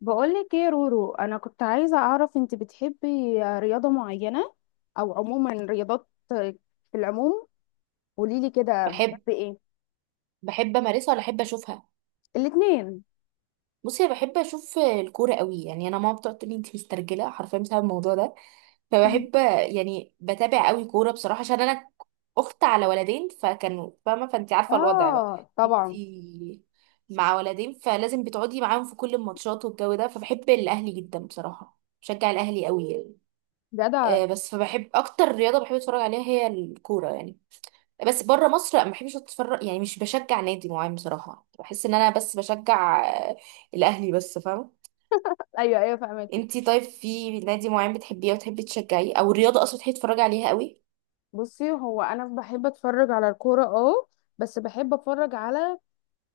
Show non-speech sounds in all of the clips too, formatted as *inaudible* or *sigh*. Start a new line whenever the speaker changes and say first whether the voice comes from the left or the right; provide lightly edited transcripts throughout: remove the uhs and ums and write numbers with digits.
left: بقولك ايه يا رورو؟ انا كنت عايزة اعرف، انت بتحبي رياضة معينة او عموما رياضات في العموم؟ قوليلي كده
right: بحب
left: بتحبي ايه؟
right: بحب امارسها ولا احب اشوفها؟
left: الاتنين.
right: بصي، انا بحب اشوف الكوره قوي. يعني انا ماما بتقعد تقول لي انت مسترجله حرفيا بسبب الموضوع ده.
left: *laughs* مم.
right: فبحب، يعني بتابع قوي كوره بصراحه، عشان انا اخت على ولدين فكانوا فاهمه، فانت عارفه الوضع بقى.
left: اه
right: انت
left: طبعا.
right: مع ولدين فلازم بتقعدي معاهم في كل الماتشات والجو ده. فبحب الاهلي جدا بصراحه، بشجع الاهلي قوي يعني.
left: جدع.
right: بس فبحب اكتر رياضه بحب اتفرج عليها هي الكوره يعني. بس بره مصر لا، ما بحبش اتفرج، يعني مش بشجع نادي معين بصراحه. بحس ان انا بس بشجع الاهلي بس، فاهمه.
left: ايوه ايوه، فهمتك.
right: انتي طيب، في نادي معين بتحبيه وتحبي تشجعيه، او الرياضه اصلا تحبي تتفرجي عليها قوي؟
left: بصي، هو انا بحب اتفرج على الكورة، اه، بس بحب اتفرج على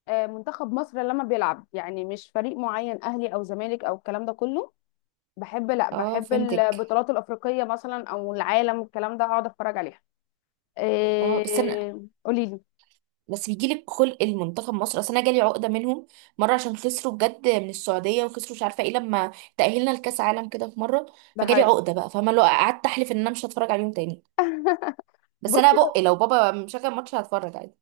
left: منتخب مصر لما بيلعب، يعني مش فريق معين، اهلي او زمالك او الكلام ده كله. بحب، لا
right: اه،
left: بحب
right: فهمتك.
left: البطولات الافريقية مثلا او العالم، الكلام ده اقعد اتفرج عليها.
right: اه بس انا،
left: إيه... قولي لي.
right: بس بيجيلك خلق المنتخب مصر، اصل انا جالي عقده منهم مره عشان خسروا بجد من السعوديه وخسروا مش عارفه ايه لما تاهلنا لكاس عالم كده في مره.
left: ده
right: فجالي
left: حقيقي.
right: عقده بقى، فاهمه، لو قعدت احلف ان انا مش هتفرج عليهم تاني. بس
left: بصي،
right: انا بق لو بابا مشغل ماتش هتفرج عادي.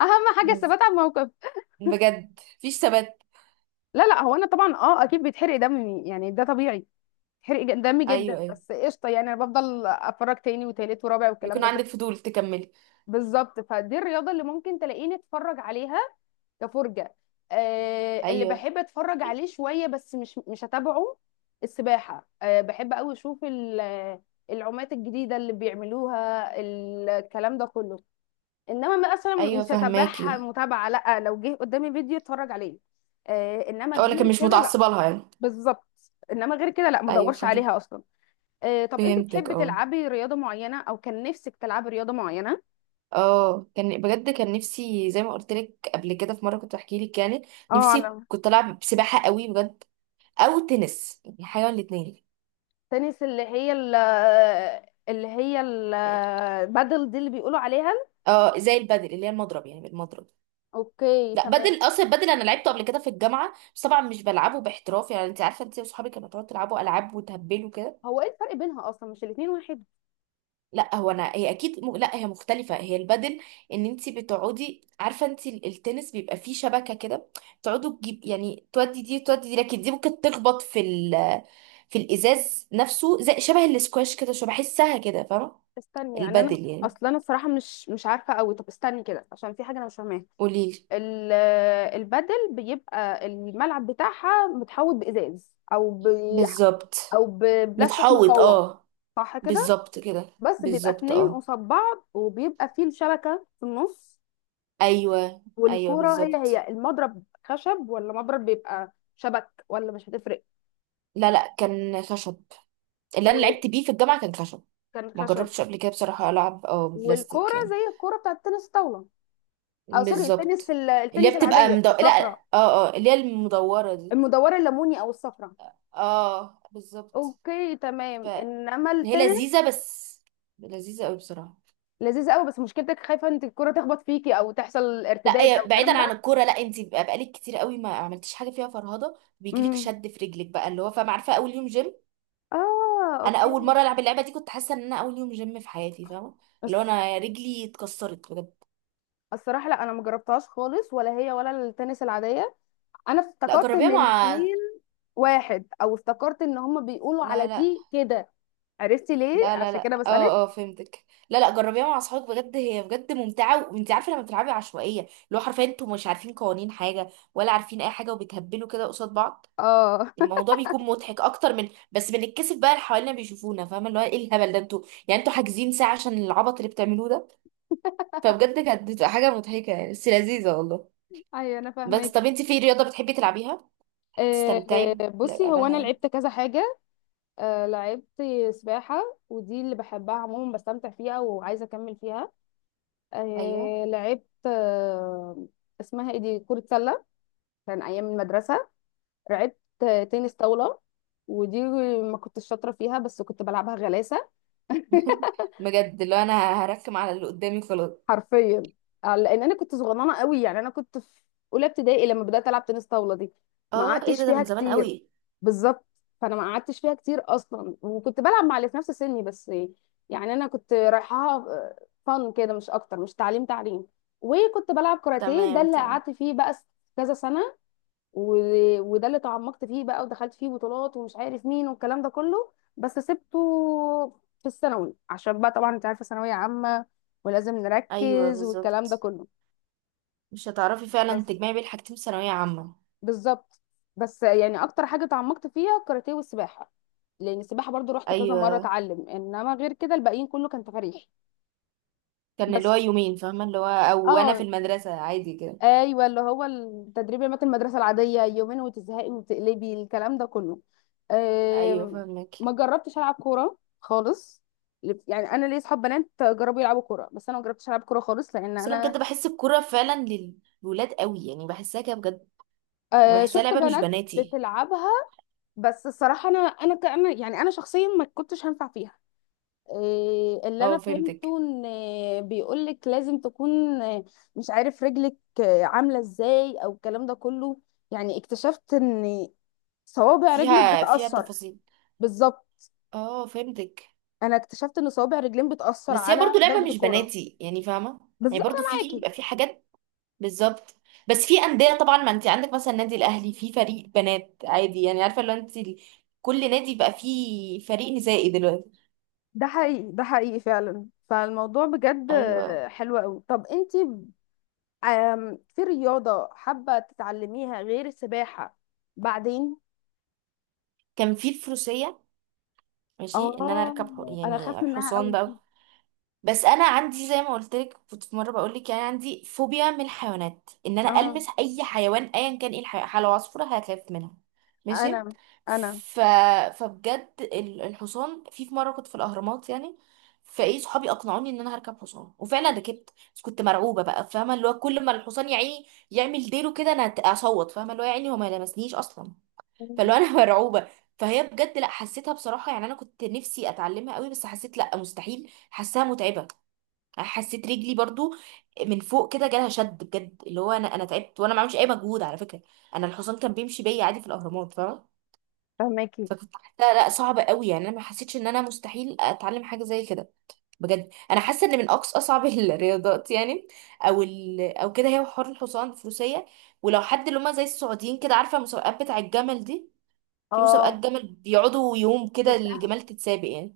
left: اهم حاجه
right: مم.
left: الثبات على الموقف.
right: بجد مفيش ثبات.
left: لا لا، هو انا طبعا اه اكيد بيتحرق دمي، يعني ده طبيعي. دمي جدا،
right: ايوه، ايوه،
left: بس قشطه، يعني انا بفضل اتفرج تاني وتالت ورابع والكلام
right: بيكون
left: ده كله.
right: عندك فضول تكملي.
left: بالظبط، فدي الرياضه اللي ممكن تلاقيني اتفرج عليها كفرجه. اللي
right: ايوه،
left: بحب اتفرج عليه شويه، بس مش هتابعه. السباحه، آه بحب قوي اشوف العومات الجديده اللي بيعملوها، الكلام ده كله. انما مثلا
right: ايوه،
left: مش هتابعها
right: فهماكي.
left: متابعه، لا، لو جه قدامي فيديو اتفرج عليه. آه، انما
right: اه لكن
left: غير
right: مش
left: كده لا.
right: متعصبه لها يعني.
left: بالظبط، انما غير كده لا، ما
right: ايوه،
left: ادورش عليها اصلا. آه، طب انت
right: فهمتك.
left: بتحبي
right: اه،
left: تلعبي رياضه معينه او كان نفسك تلعبي رياضه معينه؟
right: اه كان بجد كان نفسي زي ما قلت لك قبل كده في مره كنت بحكي لك يعني.
left: اه
right: نفسي
left: على
right: كنت العب سباحه قوي بجد، او تنس، يعني حاجه من الاثنين.
left: التنس، اللي هي اللي هي البادل دي اللي بيقولوا عليها.
right: اه زي البادل اللي هي المضرب، يعني المضرب.
left: اوكي
right: لا
left: تمام.
right: بدل، اصلا بدل انا لعبته قبل كده في الجامعه، بس طبعا مش بلعبه باحتراف. يعني انت عارفه، انت واصحابك كانوا تقعدوا تلعبوا العاب وتهبلوا كده.
left: هو ايه الفرق بينها اصلا، مش الاتنين واحد؟
right: لا، هو انا هي اكيد لا هي مختلفه، هي البدل. ان انت بتقعدي، عارفه انت، التنس بيبقى فيه شبكه كده، تقعدوا تجيب، يعني تودي دي تودي دي، لكن دي ممكن تخبط في الازاز نفسه، زي شبه الاسكواش كده، شو بحسها كده فاهمه.
left: استني، يعني انا
right: البدل يعني،
left: اصلا انا الصراحه مش عارفه قوي. طب استني كده، عشان في حاجه انا مش فاهماها.
right: قوليلي.
left: ال- البدل بيبقى الملعب بتاعها متحوط بإزاز او ب...
right: بالظبط.
left: او ببلاستيك
right: متحوط
left: مقوى.
right: اه.
left: صح كده.
right: بالظبط كده.
left: بس بيبقى
right: بالظبط،
left: اتنين
right: اه.
left: قصاد بعض، وبيبقى فيه الشبكة في النص.
right: ايوه، ايوه،
left: والكورة هي
right: بالظبط.
left: هي، المضرب خشب ولا مضرب بيبقى شبك، ولا مش هتفرق؟
right: لا، لا، كان خشب. اللي انا
left: وكان
right: لعبت بيه في الجامعه كان خشب. ما
left: خشب.
right: جربتش قبل كده بصراحه العب
left: والكورة
right: بلاستيك يعني.
left: زي الكورة بتاعت التنس الطاولة، او سوري، التنس
right: بالظبط. اللي هي
left: التنس
right: بتبقى
left: العادية
right: لا.
left: الصفراء
right: اه، اه، اللي هي المدورة دي.
left: المدورة، الليموني او الصفراء.
right: اه بالظبط.
left: اوكي تمام. انما
right: فهي
left: التنس
right: لذيذة، بس لذيذة قوي بصراحة.
left: لذيذ قوي، بس مشكلتك خايفه انت الكره تخبط فيكي او تحصل
right: لا،
left: ارتداد
right: هي
left: او الكلام
right: بعيدا عن
left: ده.
right: الكورة. لا انت بقى بقالك كتير قوي ما عملتيش حاجة فيها، فرهضة بيجيلك
left: امم،
right: شد في رجلك بقى، اللي هو فاهمة، عارفة اول يوم جيم.
left: اه،
right: انا اول
left: اوكي.
right: مرة العب اللعبة دي كنت حاسة ان انا اول يوم جيم في حياتي، فاهمة. اللي هو
left: بس
right: انا رجلي اتكسرت بجد.
left: الصراحه لا، انا ما جربتهاش خالص، ولا هي ولا التنس العاديه. انا
right: لا
left: افتكرت
right: جربيها
left: ان
right: مع.
left: الاثنين واحد، او افتكرت ان هما بيقولوا على
right: لا، لا،
left: دي كده. عرفتي ليه،
right: لا، لا،
left: عشان
right: لا.
left: كده بسالك.
right: اه، اه، فهمتك. لا، لا، جربيها مع اصحابك بجد، هي بجد ممتعه. وانت عارفه لما بتلعبي عشوائيه، اللي هو حرفيا انتوا مش عارفين قوانين حاجه ولا عارفين اي حاجه وبتهبلوا كده قصاد بعض.
left: اه.
right: الموضوع بيكون مضحك اكتر، من بس بنتكسف بقى اللي حوالينا بيشوفونا، فاهمه، اللي هو ايه الهبل ده انتوا، يعني انتوا حاجزين ساعه عشان العبط اللي بتعملوه ده. فبجد كانت بتبقى حاجه مضحكه يعني، بس لذيذه والله.
left: *laughs* ايوه انا
right: بس
left: فاهمك.
right: طب انت، في رياضه بتحبي تلعبيها
left: آه،
right: تستمتعي
left: آه، بصي هو
right: بلعبها
left: انا
right: يعني؟
left: لعبت كذا حاجه. آه، لعبت سباحه، ودي اللي بحبها عموما، بستمتع فيها وعايزه اكمل فيها.
right: ايوه
left: آه لعبت، آه، اسمها ايه دي، كرة سلة، كان ايام المدرسة. لعبت آه، تنس طاولة، ودي ما كنتش شاطرة فيها، بس كنت بلعبها غلاسة. *laughs*
right: *laughs* بجد، اللي هو انا هركم على اللي قدامي خلاص.
left: حرفيا. آه، لان انا كنت صغننه قوي، يعني انا كنت في اولى ابتدائي لما بدات العب تنس طاوله دي، ما
right: اه، ايه
left: قعدتش
right: ده
left: فيها
right: من زمان
left: كتير.
right: قوي.
left: بالظبط. فانا ما قعدتش فيها كتير اصلا، وكنت بلعب مع اللي في نفس سني بس، يعني انا كنت رايحاها فن كده مش اكتر، مش تعليم تعليم. وكنت بلعب كاراتيه، ده
right: تمام،
left: اللي
right: تمام.
left: قعدت فيه بقى كذا سنه. و... وده اللي تعمقت فيه بقى، ودخلت فيه بطولات ومش عارف مين والكلام ده كله، بس سبته في الثانوي، عشان بقى طبعا انت عارفه، ثانويه عامه ولازم
right: ايوه
left: نركز والكلام ده
right: بالظبط،
left: كله.
right: مش هتعرفي فعلا
left: بس
right: تجمعي بين حاجتين في ثانويه عامه.
left: بالظبط. بس يعني اكتر حاجه تعمقت فيها الكاراتيه والسباحه، لان السباحه برضو رحت كذا مره
right: ايوه،
left: اتعلم، انما غير كده الباقيين كله كان تفاريح.
right: كان اللي هو
left: بس
right: يومين، فاهمه اللي هو، او انا في
left: اه،
right: المدرسه عادي كده.
left: ايوه، اللي هو التدريب المات المدرسه العاديه يومين وتزهقي وتقلبي، الكلام ده كله.
right: ايوه،
left: أم،
right: فاهمك.
left: ما جربتش العب كوره خالص، يعني انا ليا اصحاب بنات جربوا يلعبوا كوره، بس انا ما جربتش العب كوره خالص، لان
right: بس انا بجد
left: انا...
right: بحس الكوره فعلا للولاد قوي، يعني بحسها كده بجد. يعني
left: أه،
right: بحسها
left: شفت
right: لعبه مش
left: بنات
right: بناتي.
left: بتلعبها، بس الصراحه انا يعني انا شخصيا ما كنتش هنفع فيها. إيه اللي انا
right: اه فهمتك.
left: فهمته، ان بيقولك لازم تكون آه، مش عارف رجلك آه، عامله ازاي او الكلام ده كله، يعني اكتشفت ان صوابع رجلك
right: فيها
left: بتأثر.
right: تفاصيل.
left: بالظبط.
right: اه فهمتك.
left: انا اكتشفت ان صوابع رجلين بتأثر
right: بس هي
left: على
right: برضو لعبه
left: ضربة
right: مش
left: الكرة.
right: بناتي، يعني فاهمه.
left: بالظبط،
right: يعني برضو
left: انا
right: في
left: معاكي.
right: بيبقى في حاجات. بالظبط. بس في انديه طبعا، ما انت عندك مثلا النادي الاهلي في فريق بنات عادي، يعني عارفه لو انت كل نادي بقى فيه فريق نسائي دلوقتي.
left: ده حقيقي، ده حقيقي فعلا. فالموضوع بجد
right: ايوه.
left: آه، حلو قوي. طب انتي آم، في رياضة حابة تتعلميها غير السباحة؟ بعدين،
right: كان في الفروسيه، ماشي ان انا
left: اه
right: اركب
left: انا خاف
right: يعني
left: منها
right: حصان
left: قوي.
right: بقى. بس انا عندي زي ما قلت لك كنت في مره بقول لك يعني، عندي فوبيا من الحيوانات، ان انا
left: اه
right: المس اي حيوان ايا كان ايه الحيوان، لو عصفوره هخاف منها. ماشي.
left: انا انا
right: ف... فبجد الحصان، في مره كنت في الاهرامات يعني، فايه صحابي اقنعوني ان انا هركب حصان وفعلا ركبت، بس كنت مرعوبه بقى، فاهمه، اللي هو كل ما الحصان يا عيني يعمل ديله كده انا اصوت، فاهمه اللي هو، يا عيني هو ما لمسنيش اصلا. فاللي
left: مم.
right: هو انا *laughs* مرعوبه. فهي بجد، لا، حسيتها بصراحه يعني، انا كنت نفسي اتعلمها قوي بس حسيت لا مستحيل، حاساها متعبه. حسيت رجلي برضو من فوق كده جالها شد بجد، اللي هو انا تعبت وانا ما بعملش اي مجهود على فكره. انا الحصان كان بيمشي بيا عادي في الاهرامات، فاهمه.
left: فهماكي
right: فكنت حاسه لا صعبه قوي، يعني انا ما حسيتش ان انا مستحيل اتعلم حاجه زي كده. بجد انا حاسه ان من اقصى اصعب *laughs* الرياضات يعني، او كده، هي حوار الحصان، الفروسيه. ولو حد اللي هم زي السعوديين كده، عارفه المسابقات بتاع الجمل دي، في مسابقات
left: اه.
right: جمل بيقعدوا يوم كده
left: شفتها.
right: الجمال تتسابق يعني.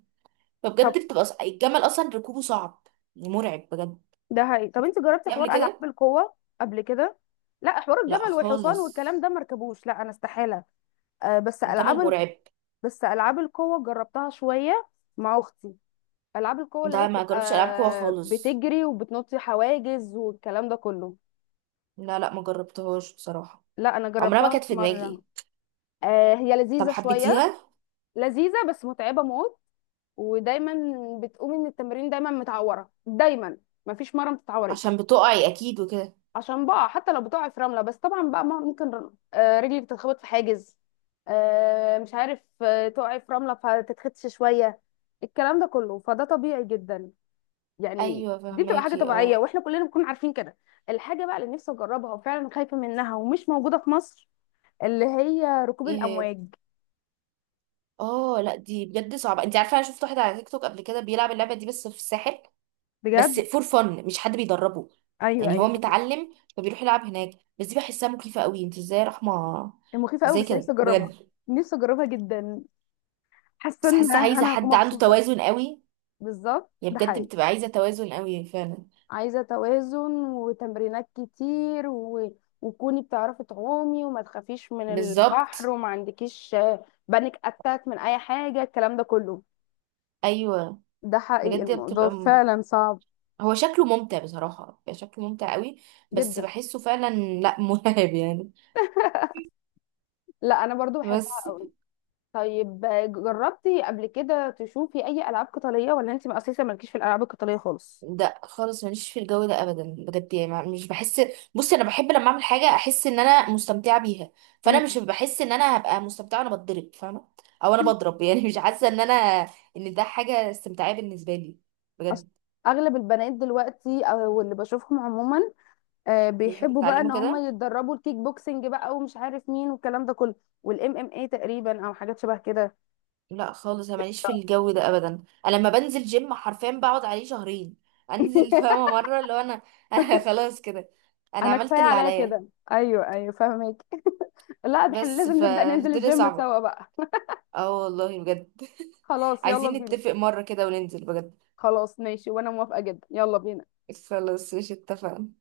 right: فبجد
left: طب،
right: بتبقى الجمل اصلا ركوبه صعب، مرعب بجد.
left: ده حقيقي. طب انت جربتي
right: قبل
left: حوار العاب
right: كده.
left: القوه قبل كده؟ لا، حوار
right: لا
left: الجمل والحصان
right: خالص.
left: والكلام ده مركبوش، لا انا استحاله. آه بس
right: الجمل
left: العاب ال...
right: مرعب.
left: بس العاب القوه جربتها شويه مع اختي. العاب القوه اللي هي
right: ده ما جربش العاب قوه
left: بتبقى
right: خالص.
left: بتجري وبتنطي حواجز والكلام ده كله.
right: لا، لا، ما جربتهاش بصراحه.
left: لا انا
right: عمرها ما
left: جربتها
right: كانت في
left: مره.
right: دماغي.
left: آه هي
right: طب
left: لذيذه شويه،
right: حبيتيها؟
left: لذيذه بس متعبه موت. ودايما بتقومي من التمرين دايما متعوره، دايما مفيش مره ما
right: عشان
left: تتعوريش.
right: بتقعي اكيد وكده.
left: عشان بقى حتى لو بتقعي في رمله، بس طبعا بقى ممكن آه، رجلك تتخبط في حاجز، آه، مش عارف آه، تقعي في رمله فتتخدش شويه، الكلام ده كله، فده طبيعي جدا. يعني
right: ايوه
left: دي بتبقى حاجه
right: فهماكي
left: طبيعيه،
right: اه.
left: واحنا كلنا بنكون عارفين كده. الحاجه بقى اللي نفسي اجربها وفعلا خايفه منها ومش موجوده في مصر، اللي هي ركوب
right: ايه هي.
left: الامواج.
right: اه، لا دي بجد صعبه، انت عارفه انا شفت واحد على تيك توك قبل كده بيلعب اللعبه دي بس في الساحل. بس
left: بجد؟
right: فور فن، مش حد بيدربه.
left: ايوه
right: يعني
left: ايوه،
right: هو
left: فاهمة.
right: متعلم فبيروح يلعب هناك. بس دي بحسها مخيفه قوي، انت ازاي يا رحمه؟
left: هي مخيفه قوي
right: ازاي
left: بس نفسي
right: كده
left: اجربها.
right: بجد؟
left: نفسي اجربها جدا، حاسه
right: بس
left: ان
right: حاسه عايزه
left: انا هكون
right: حد عنده
left: مبسوطه.
right: توازن قوي.
left: بالظبط،
right: هي
left: ده
right: بجد
left: حقيقي.
right: بتبقى عايزة توازن قوي فعلا.
left: عايزه توازن وتمرينات كتير و... وكوني بتعرفي تعومي، وما تخافيش من البحر،
right: بالظبط.
left: وما عندكيش بانيك اتاك من اي حاجه، الكلام ده كله.
right: ايوه
left: ده حقيقي،
right: بجد
left: الموضوع
right: بتبقى
left: فعلا صعب.
right: هو شكله ممتع بصراحة، بيبقى شكله ممتع قوي. بس
left: جدا.
right: بحسه فعلا، لا *laughs* مرعب يعني.
left: لا انا برضو بحبها
right: بس
left: قوي. طيب، جربتي قبل كده تشوفي اي العاب قتاليه، ولا انت اساسا مالكيش في الالعاب القتاليه خالص؟
right: ده خالص ماليش في الجو ده ابدا بجد، يعني مش بحس. بصي انا بحب لما اعمل حاجة احس ان انا مستمتعة بيها، فانا
left: مم.
right: مش بحس ان انا هبقى مستمتعة وانا بتضرب فاهمة، او انا بضرب *laughs* يعني، مش حاسة ان انا ان ده حاجة استمتاعية بالنسبة لي،
left: أصل
right: بجد.
left: اغلب البنات دلوقتي او اللي بشوفهم عموما، آه،
right: بيحبوا
left: بيحبوا بقى ان
right: يتعلموا
left: هم
right: كده.
left: يتدربوا الكيك بوكسنج بقى ومش عارف مين والكلام ده كله، والام ام اي تقريبا او حاجات شبه كده.
right: لا خالص، انا ماليش في الجو ده ابدا. انا لما بنزل جيم حرفيا بقعد عليه شهرين *laughs* انزل،
left: *laughs*
right: فاهمه مره، اللي هو انا *laughs* انا خلاص كده، انا
left: انا
right: عملت
left: كفايه
right: اللي
left: عليا
right: عليا.
left: كده، ايوه ايوه فاهمك. لا ده احنا
right: بس
left: لازم نبدا ننزل
right: فالدنيا
left: الجيم
right: صعبه.
left: سوا بقى.
right: اه والله بجد.
left: *laughs*
right: *laughs*
left: خلاص يلا
right: عايزين
left: بينا.
right: نتفق مره كده وننزل بجد.
left: خلاص ماشي وانا موافقه جدا، يلا بينا.
right: خلاص، مش اتفقنا؟